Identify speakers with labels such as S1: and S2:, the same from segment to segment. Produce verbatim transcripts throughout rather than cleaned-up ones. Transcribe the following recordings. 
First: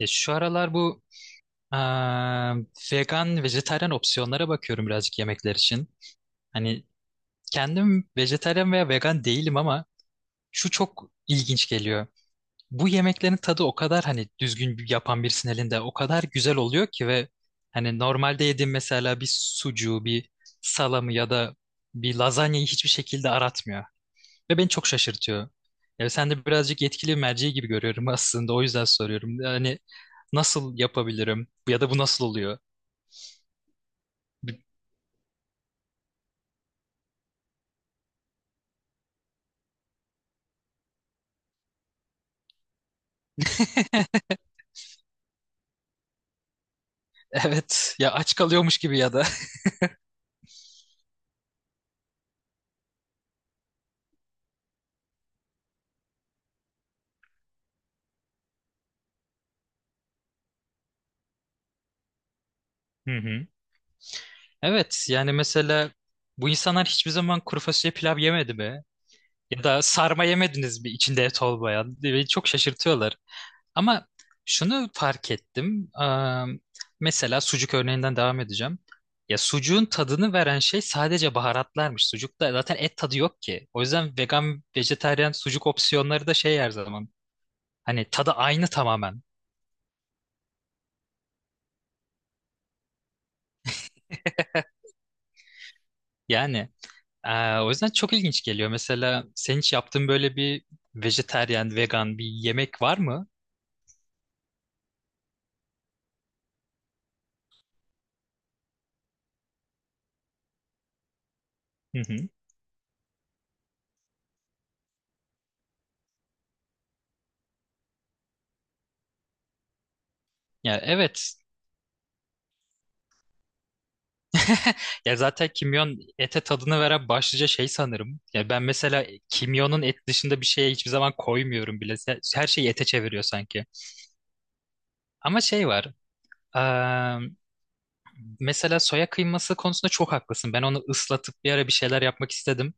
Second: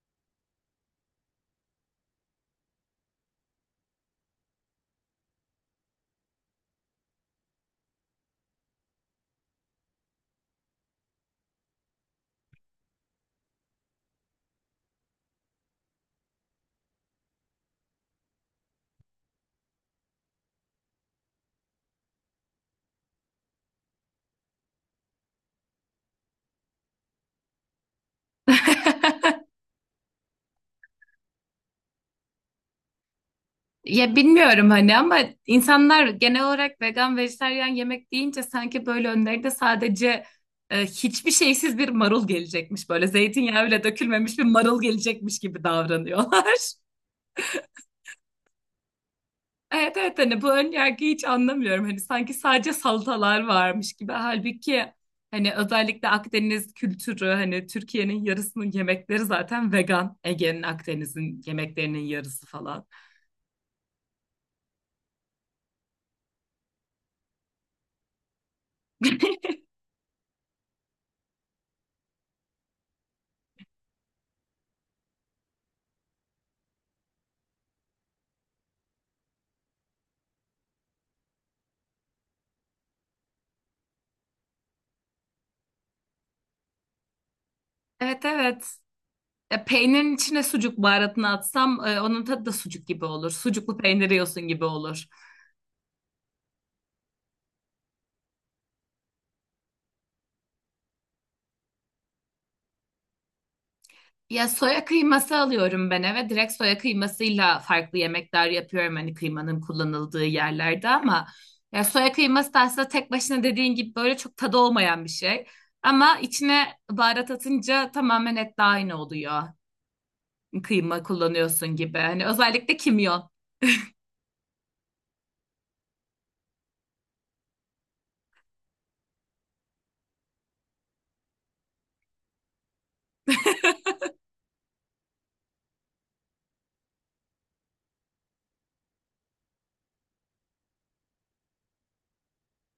S1: Ya şu aralar bu eee, vegan, vejetaryen opsiyonlara bakıyorum birazcık yemekler için. Hani kendim vejetaryen veya vegan değilim ama şu çok ilginç geliyor. Bu yemeklerin tadı o kadar hani düzgün bir- yapan birisinin elinde o kadar güzel oluyor ki, ve hani normalde yediğim mesela bir sucuğu, bir salamı ya da bir lazanyayı hiçbir şekilde aratmıyor. Ve beni çok şaşırtıyor. Ya sen de birazcık yetkili merci gibi görüyorum aslında. O yüzden soruyorum. Yani nasıl yapabilirim? Ya da bu nasıl oluyor?
S2: Ya bilmiyorum hani ama insanlar genel olarak vegan, vejetaryen yemek deyince sanki böyle önlerinde sadece e, hiçbir şeysiz bir marul gelecekmiş. Böyle zeytinyağı bile dökülmemiş bir marul gelecekmiş gibi davranıyorlar.
S1: Evet. Ya aç kalıyormuş gibi ya da.
S2: Evet evet, hani bu ön yargıyı hiç anlamıyorum. Hani sanki sadece salatalar varmış gibi. Halbuki hani özellikle Akdeniz kültürü, hani Türkiye'nin yarısının yemekleri zaten vegan. Ege'nin, Akdeniz'in yemeklerinin yarısı falan.
S1: Hı hı. Evet. Yani mesela bu insanlar hiçbir zaman kuru fasulye pilav yemedi mi? Ya da sarma yemediniz mi içinde et olmayan? Beni çok şaşırtıyorlar. Ama şunu fark ettim. Eee, mesela sucuk örneğinden devam edeceğim. Ya sucuğun tadını veren şey sadece baharatlarmış. Sucukta zaten et tadı yok ki. O yüzden vegan, vejetaryen sucuk opsiyonları da şey her zaman. Hani
S2: Evet
S1: tadı aynı
S2: evet.
S1: tamamen.
S2: E, peynirin içine sucuk baharatını atsam, e, onun tadı da sucuk gibi olur. Sucuklu peynir yiyorsun gibi olur.
S1: Yani eee, o yüzden çok ilginç geliyor. Mesela senin hiç yaptığın böyle bir vejetaryen, vegan bir yemek var mı?
S2: Ya soya kıyması alıyorum ben eve. Direkt soya kıymasıyla farklı yemekler yapıyorum hani kıymanın kullanıldığı yerlerde ama ya
S1: Hı
S2: soya
S1: hı.
S2: kıyması da aslında tek başına dediğin gibi böyle çok tadı olmayan bir şey. Ama içine baharat atınca tamamen et etle aynı oluyor.
S1: Ya
S2: Kıyma
S1: evet.
S2: kullanıyorsun gibi. Hani özellikle kimyon.
S1: Ya zaten kimyon ete tadını veren başlıca şey sanırım. Ya ben mesela kimyonun et dışında bir şeye hiçbir zaman koymuyorum bile. Se- Her şeyi ete çeviriyor sanki. Ama şey var. eee, Mesela soya kıyması konusunda çok haklısın. Ben onu ıslatıp bir ara bir şeyler yapmak istedim.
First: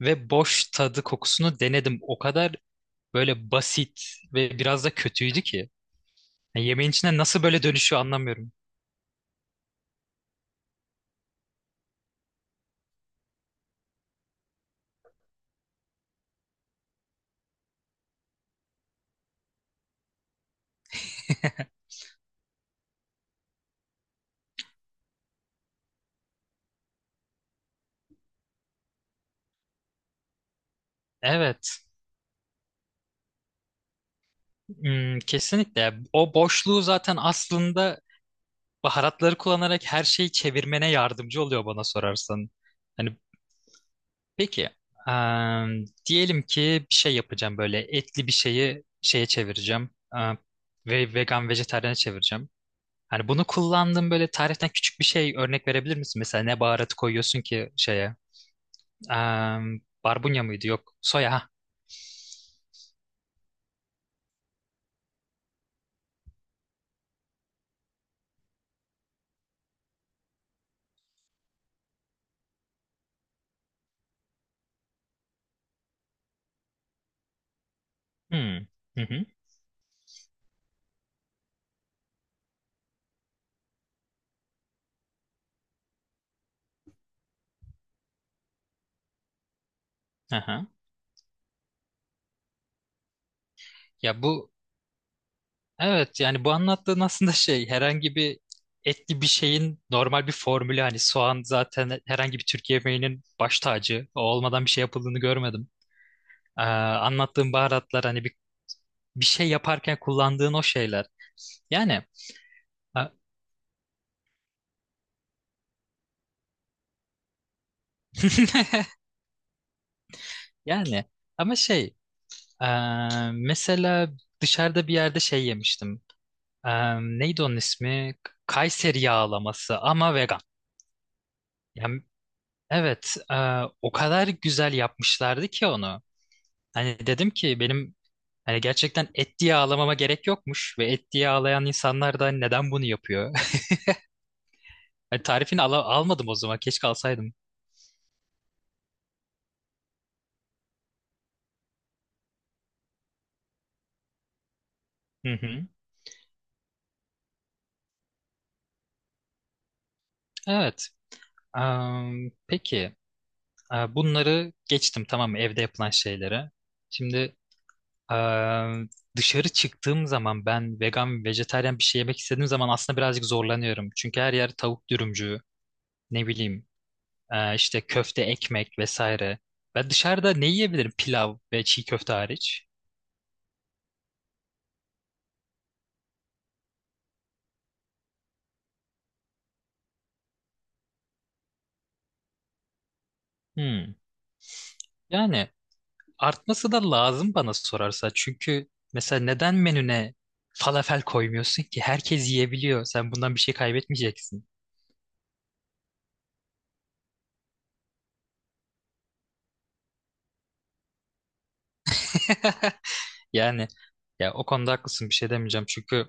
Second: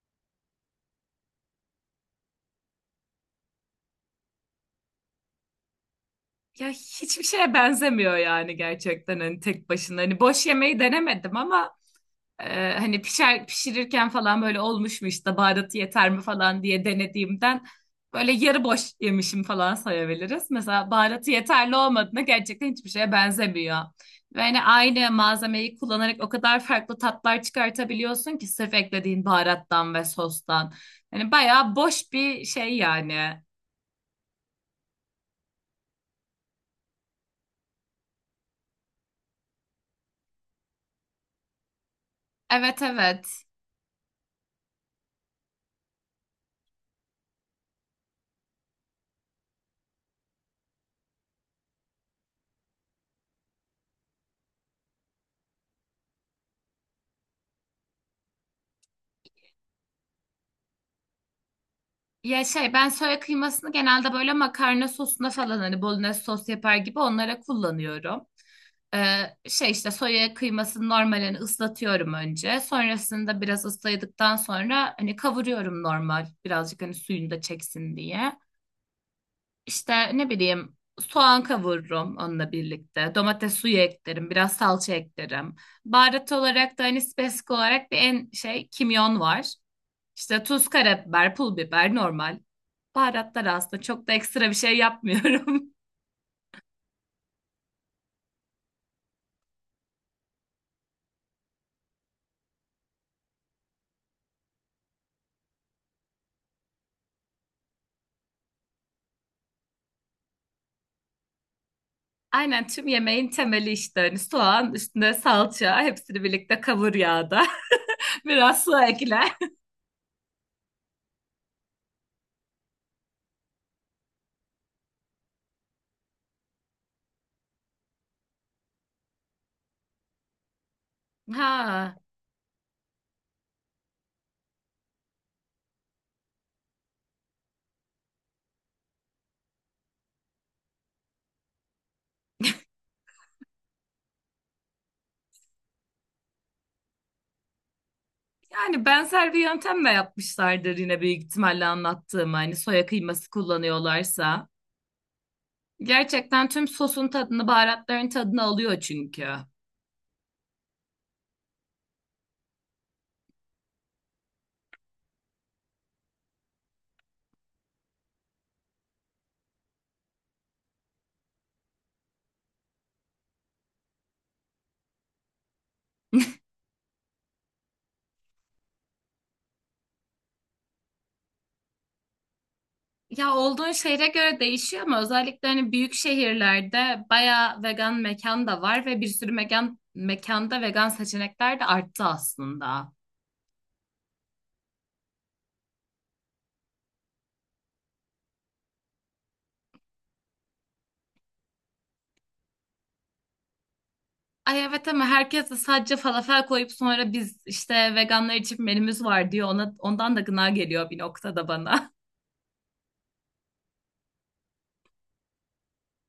S1: Ve boş tadı kokusunu denedim. O kadar böyle basit ve biraz da kötüydü ki. Ya
S2: Ya
S1: yemeğin içine
S2: hiçbir
S1: nasıl
S2: şeye
S1: böyle dönüşüyor
S2: benzemiyor
S1: anlamıyorum.
S2: yani, gerçekten hani tek başına. Hani boş yemeği denemedim ama Ee, hani pişer, pişirirken falan böyle olmuş mu işte baharatı yeter mi falan diye denediğimden böyle yarı boş yemişim falan sayabiliriz. Mesela baharatı yeterli olmadığında gerçekten hiçbir şeye benzemiyor. Ve hani aynı malzemeyi kullanarak o kadar farklı tatlar çıkartabiliyorsun ki sırf eklediğin baharattan ve sostan. Hani bayağı
S1: Evet,
S2: boş bir şey yani.
S1: hmm, kesinlikle. O boşluğu zaten aslında baharatları kullanarak her şeyi çevirmene yardımcı oluyor bana sorarsan.
S2: Evet
S1: Hani
S2: evet.
S1: peki em, diyelim ki bir şey yapacağım, böyle etli bir şeyi şeye çevireceğim, em, ve vegan vejetaryene çevireceğim. Hani bunu kullandığım böyle tariften küçük bir şey örnek verebilir misin? Mesela ne baharatı koyuyorsun ki şeye? Em, barbunya mıydı? Yok. Soya. Ha.
S2: Ya şey, ben soya kıymasını genelde böyle makarna sosuna falan hani bolognese sos yapar gibi onlara kullanıyorum. Ee, Şey, işte soya kıymasını normalini ıslatıyorum önce. Sonrasında biraz ısladıktan sonra hani kavuruyorum normal, birazcık hani suyunu da çeksin diye.
S1: Hmm. Hı hı.
S2: İşte ne bileyim soğan kavururum onunla birlikte. Domates suyu eklerim, biraz salça eklerim. Baharat olarak da hani spesifik olarak bir en şey, kimyon var. İşte
S1: Aha.
S2: tuz, karabiber, pul biber normal. Baharatlar aslında çok da
S1: Ya
S2: ekstra
S1: bu
S2: bir şey yapmıyorum.
S1: Evet, yani bu anlattığın aslında şey herhangi bir etli bir şeyin normal bir formülü, hani soğan zaten herhangi bir Türk yemeğinin baş tacı, o olmadan bir şey yapıldığını görmedim. Ee, anlattığın baharatlar hani bir, bir şey yaparken kullandığın o şeyler. Yani
S2: Aynen, tüm
S1: a-
S2: yemeğin temeli işte hani soğan, üstüne salça, hepsini birlikte kavur yağda. Biraz su ekle.
S1: yani ama şey, e, mesela dışarıda bir yerde şey yemiştim. E, neydi onun ismi? Kayseri yağlaması ama vegan.
S2: Ha,
S1: Yani evet, e, o kadar güzel yapmışlardı ki onu. Hani dedim ki benim hani gerçekten et diye ağlamama gerek yokmuş, ve et diye ağlayan insanlar da hani neden bunu yapıyor? Hani tarifini ala- almadım o zaman. Keşke alsaydım.
S2: yani benzer bir yöntemle yapmışlardır yine büyük ihtimalle anlattığım hani, soya kıyması kullanıyorlarsa.
S1: Hı hı.
S2: Gerçekten tüm sosun tadını, baharatların tadını alıyor çünkü.
S1: Evet. Am, peki. Aa, bunları geçtim tamam mı? Evde yapılan şeylere. Şimdi aa, dışarı çıktığım zaman ben vegan, vejetaryen bir şey yemek istediğim zaman aslında birazcık zorlanıyorum. Çünkü her yer tavuk dürümcü, ne bileyim, aa, işte köfte, ekmek vesaire. Ben dışarıda ne yiyebilirim pilav ve çiğ köfte hariç?
S2: Ya olduğun şehre göre değişiyor ama özellikle hani büyük şehirlerde bayağı vegan mekan da var ve bir sürü mekan mekanda vegan seçenekler de arttı aslında.
S1: Hmm. Yani artması da lazım bana sorarsa. Çünkü mesela neden menüne falafel koymuyorsun ki? Herkes yiyebiliyor. Sen bundan bir şey kaybetmeyeceksin.
S2: Ay evet, ama herkes de sadece falafel koyup sonra biz işte veganlar için menümüz var diyor. Ona, ondan da gına geliyor bir noktada bana.
S1: Yani ya o konuda haklısın, bir şey demeyeceğim. Çünkü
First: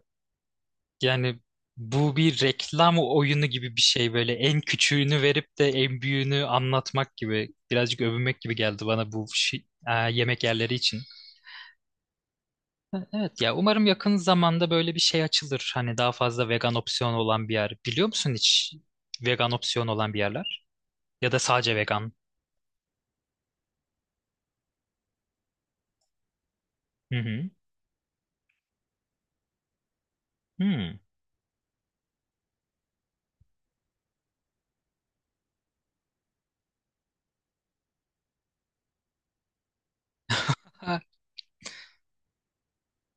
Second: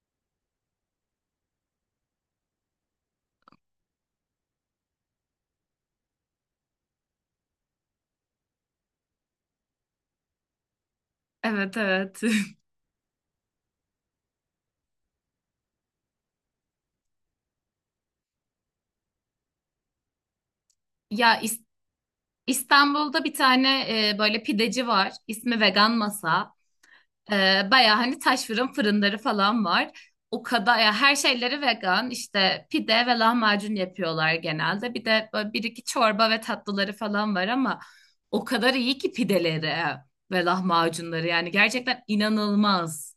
S1: yani bu bir reklam oyunu gibi bir şey, böyle en küçüğünü verip de en büyüğünü anlatmak gibi, birazcık övünmek gibi geldi bana bu şey- e, yemek yerleri için.
S2: Evet evet.
S1: Evet ya umarım yakın zamanda böyle bir şey açılır. Hani daha fazla vegan opsiyon olan bir yer. Biliyor musun hiç vegan opsiyon olan bir yerler? Ya
S2: Ya
S1: da
S2: İs-
S1: sadece vegan.
S2: İstanbul'da bir tane e, böyle pideci var. İsmi Vegan Masa.
S1: Hı hı.
S2: Ee, baya hani taş fırın fırınları falan var. O kadar, ya
S1: Hmm.
S2: her şeyleri vegan, işte pide ve lahmacun yapıyorlar genelde. Bir de böyle bir iki çorba ve tatlıları falan var ama o kadar iyi ki pideleri ve
S1: Ha.
S2: lahmacunları yani, gerçekten inanılmaz.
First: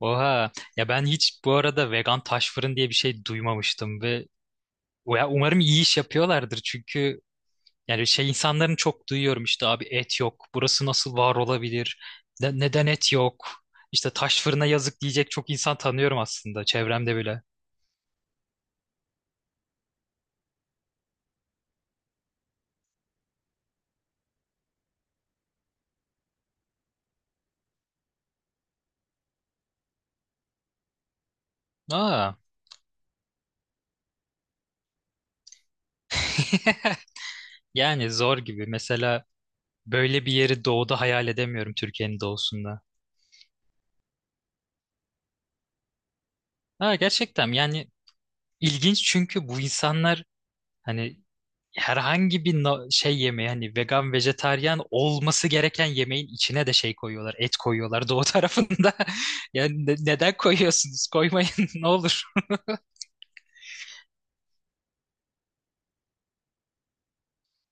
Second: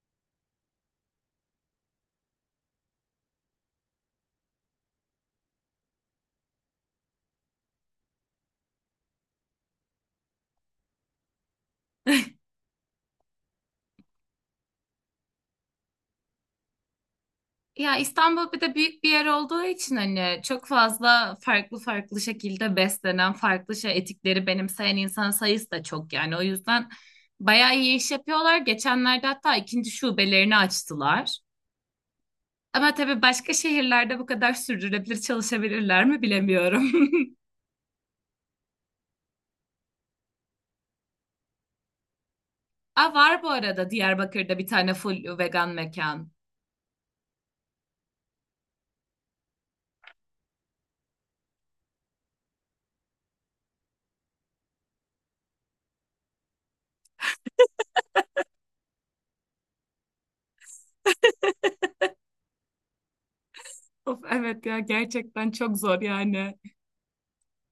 S1: Oha. Ya ben hiç bu arada vegan taş fırın diye bir şey duymamıştım, ve ya umarım iyi iş yapıyorlardır, çünkü yani şey insanların çok duyuyorum, işte abi et yok. Burası nasıl var olabilir? Ne- neden et yok? İşte taş fırına yazık diyecek çok insan tanıyorum aslında çevremde bile.
S2: Ya İstanbul bir de büyük bir yer olduğu için hani çok fazla farklı farklı şekilde beslenen, farklı şey, etikleri benimseyen insan sayısı da çok yani. O yüzden bayağı iyi iş yapıyorlar. Geçenlerde hatta ikinci şubelerini açtılar.
S1: Aa.
S2: Ama tabii başka şehirlerde bu kadar sürdürülebilir çalışabilirler mi bilemiyorum.
S1: Yani zor gibi. Mesela böyle bir yeri doğuda hayal edemiyorum, Türkiye'nin doğusunda.
S2: Aa, var bu arada Diyarbakır'da bir tane full vegan mekan.
S1: Ha, gerçekten yani ilginç, çünkü bu insanlar hani herhangi bir na- şey yemeği, hani vegan vejetaryen olması gereken yemeğin içine de şey koyuyorlar, et koyuyorlar doğu tarafında. Yani ne- neden koyuyorsunuz? Koymayın ne olur.
S2: Of evet ya, gerçekten çok zor yani.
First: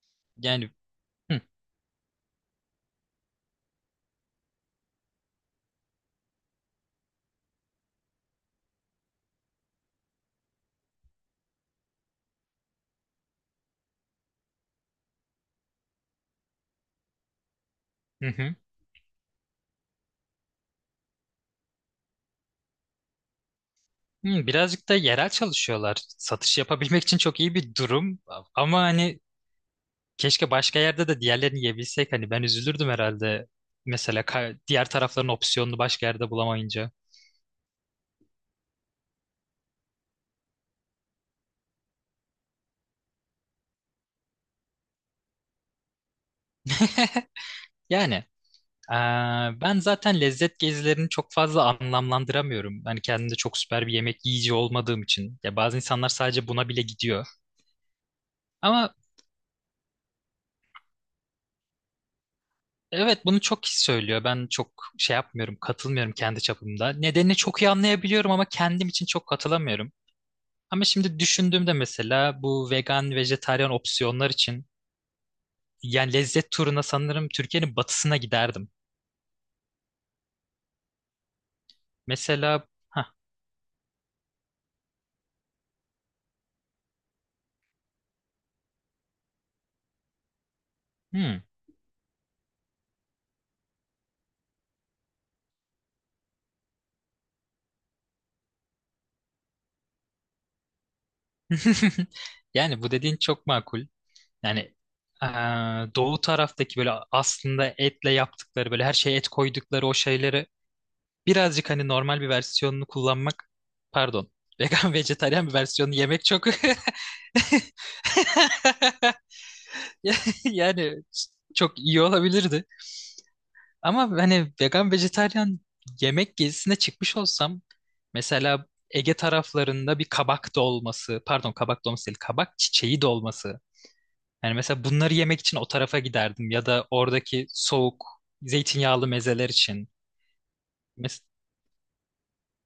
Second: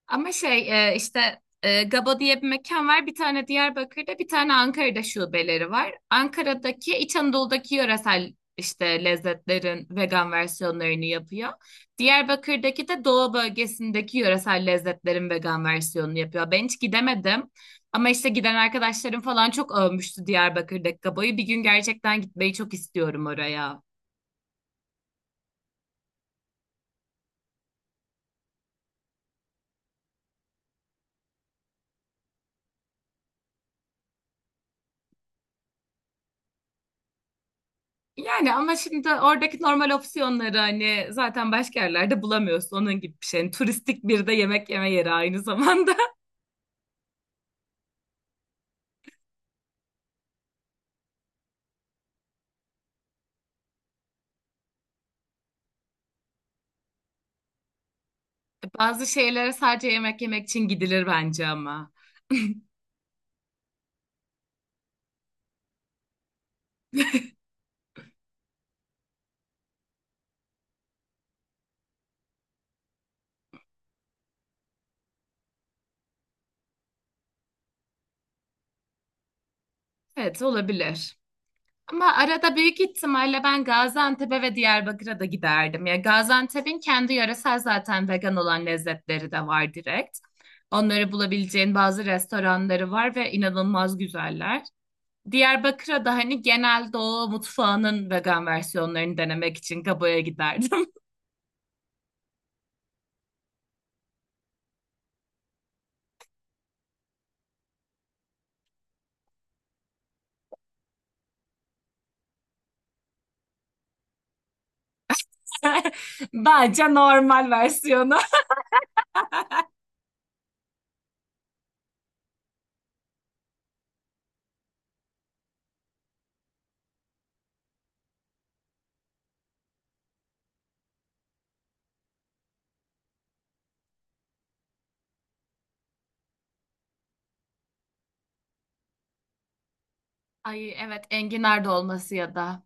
S2: Ama
S1: Yani
S2: şey, e, işte
S1: hı,
S2: e, Gabo diye bir mekan var. Bir tane Diyarbakır'da, bir tane Ankara'da şubeleri var. Ankara'daki, İç Anadolu'daki yöresel işte lezzetlerin vegan versiyonlarını yapıyor. Diyarbakır'daki de Doğu bölgesindeki yöresel lezzetlerin vegan versiyonunu yapıyor. Ben hiç gidemedim. Ama
S1: hı
S2: işte giden
S1: hı.
S2: arkadaşlarım falan çok övmüştü Diyarbakır'daki Gabo'yu. Bir gün gerçekten gitmeyi çok istiyorum oraya.
S1: Hı, birazcık da yerel çalışıyorlar. Satış yapabilmek için çok iyi bir durum, ama hani keşke başka yerde de diğerlerini yiyebilsek. Hani ben üzülürdüm herhalde. Mesela ka- diğer tarafların opsiyonunu başka yerde bulamayınca.
S2: Yani ama şimdi oradaki normal opsiyonları hani zaten başka yerlerde bulamıyorsun, onun gibi bir şey. Yani turistik bir de yemek yeme yeri aynı zamanda.
S1: Yani eee, ben zaten lezzet gezilerini çok fazla anlamlandıramıyorum. Hani kendimde çok süper bir yemek yiyici olmadığım için. Ya bazı insanlar sadece buna bile gidiyor. Ama
S2: Bazı şeylere sadece yemek yemek için gidilir bence ama.
S1: evet, bunu çok kişi söylüyor. Ben çok şey yapmıyorum, katılmıyorum kendi çapımda. Nedenini çok iyi anlayabiliyorum ama kendim için çok katılamıyorum. Ama şimdi düşündüğümde mesela bu vegan, vejetaryen opsiyonlar için yani lezzet turuna sanırım Türkiye'nin batısına giderdim.
S2: Evet, olabilir. Ama arada
S1: Mesela
S2: büyük
S1: ha,
S2: ihtimalle ben Gaziantep'e ve Diyarbakır'a da giderdim. Ya Gaziantep'in kendi yöresel zaten vegan olan lezzetleri de var direkt. Onları
S1: hmm.
S2: bulabileceğin bazı restoranları var ve inanılmaz güzeller. Diyarbakır'a da hani genel doğu mutfağının vegan versiyonlarını denemek için Gabo'ya giderdim.
S1: Yani bu dediğin çok makul. Yani eee, doğu taraftaki böyle aslında etle yaptıkları, böyle her şeye et koydukları o şeyleri birazcık hani normal bir versiyonunu kullanmak, pardon, vegan vejetaryen bir versiyonunu yemek çok
S2: Bence normal versiyonu.
S1: yani çok iyi olabilirdi. Ama hani vegan vejetaryen yemek gezisine çıkmış olsam mesela Ege taraflarında bir kabak dolması, pardon kabak dolması değil, kabak çiçeği dolması. Yani mesela bunları yemek için o tarafa giderdim, ya da oradaki soğuk zeytinyağlı mezeler için.
S2: Ay evet,
S1: Mes-
S2: enginar dolması ya da.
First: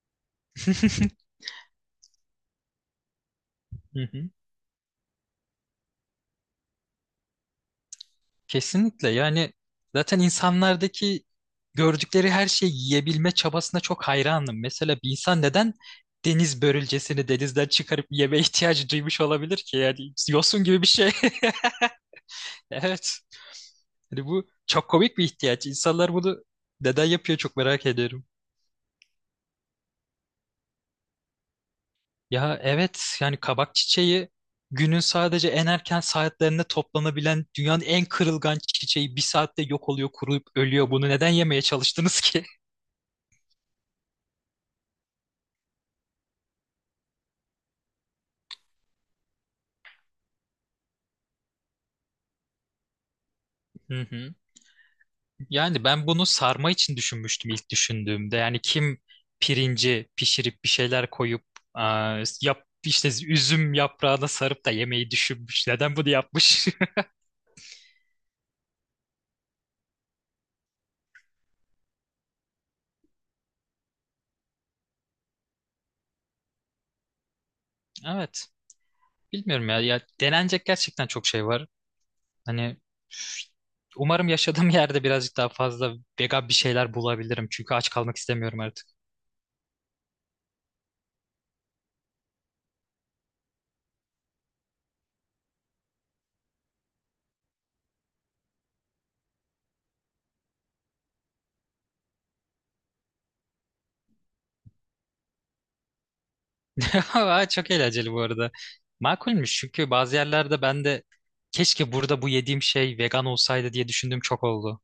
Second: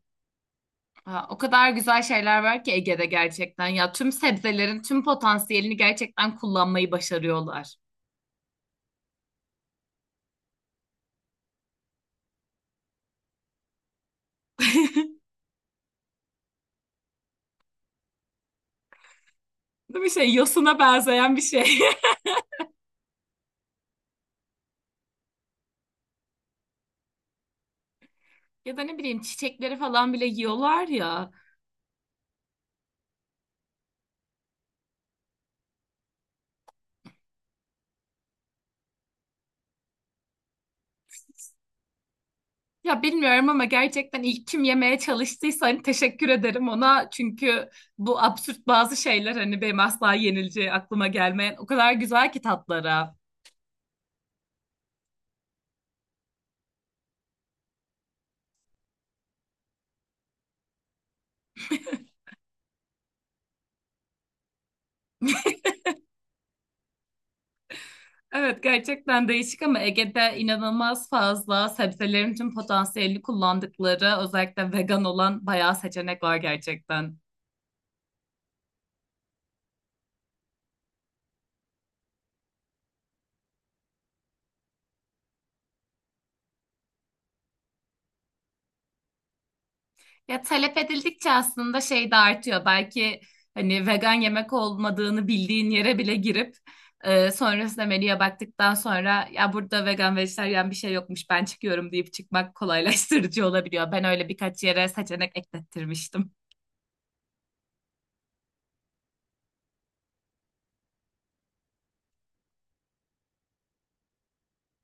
S2: Ha, o kadar güzel şeyler var ki Ege'de gerçekten. Ya tüm sebzelerin tüm potansiyelini gerçekten kullanmayı başarıyorlar.
S1: Kesinlikle, yani zaten insanlardaki gördükleri her şeyi yiyebilme çabasına çok hayranım. Mesela bir insan neden deniz börülcesini denizden çıkarıp yeme ihtiyacı duymuş olabilir ki?
S2: Değil mi,
S1: Yani
S2: şey
S1: yosun
S2: yosuna
S1: gibi bir şey.
S2: benzeyen bir şey.
S1: Evet. Hani bu çok komik bir ihtiyaç. İnsanlar bunu neden yapıyor çok merak ediyorum.
S2: Ya da ne bileyim çiçekleri falan bile yiyorlar ya.
S1: Ya evet, yani kabak çiçeği günün sadece en erken saatlerinde toplanabilen dünyanın en kırılgan çiçeği, bir saatte yok oluyor, kuruyup ölüyor. Bunu neden yemeye çalıştınız ki?
S2: Ya bilmiyorum ama gerçekten ilk kim yemeye çalıştıysa hani, teşekkür ederim ona. Çünkü bu absürt bazı şeyler hani benim asla yenileceği aklıma gelmeyen o kadar güzel ki tatlara.
S1: Hı hı. Yani ben bunu sarma için düşünmüştüm ilk düşündüğümde. Yani kim pirinci pişirip bir şeyler koyup, aa, yap işte üzüm yaprağına sarıp da yemeği düşünmüş. Neden bunu yapmış?
S2: Evet, gerçekten değişik ama Ege'de inanılmaz fazla sebzelerin tüm potansiyelini kullandıkları, özellikle vegan olan bayağı seçenek var gerçekten.
S1: Evet. Bilmiyorum ya. Ya denenecek gerçekten çok şey var. Hani umarım yaşadığım yerde birazcık daha fazla vegan bir şeyler bulabilirim. Çünkü aç kalmak istemiyorum artık.
S2: Ya talep edildikçe aslında şey de artıyor. Belki hani vegan yemek olmadığını bildiğin yere bile girip e, sonrasında menüye baktıktan sonra ya burada vegan vejetaryen bir şey yokmuş, ben çıkıyorum deyip çıkmak kolaylaştırıcı olabiliyor. Ben öyle birkaç yere seçenek eklettirmiştim.
S1: Aa, çok eğlenceli bu arada. Makulmüş, çünkü bazı yerlerde ben de keşke burada bu yediğim şey vegan olsaydı diye düşündüğüm çok oldu.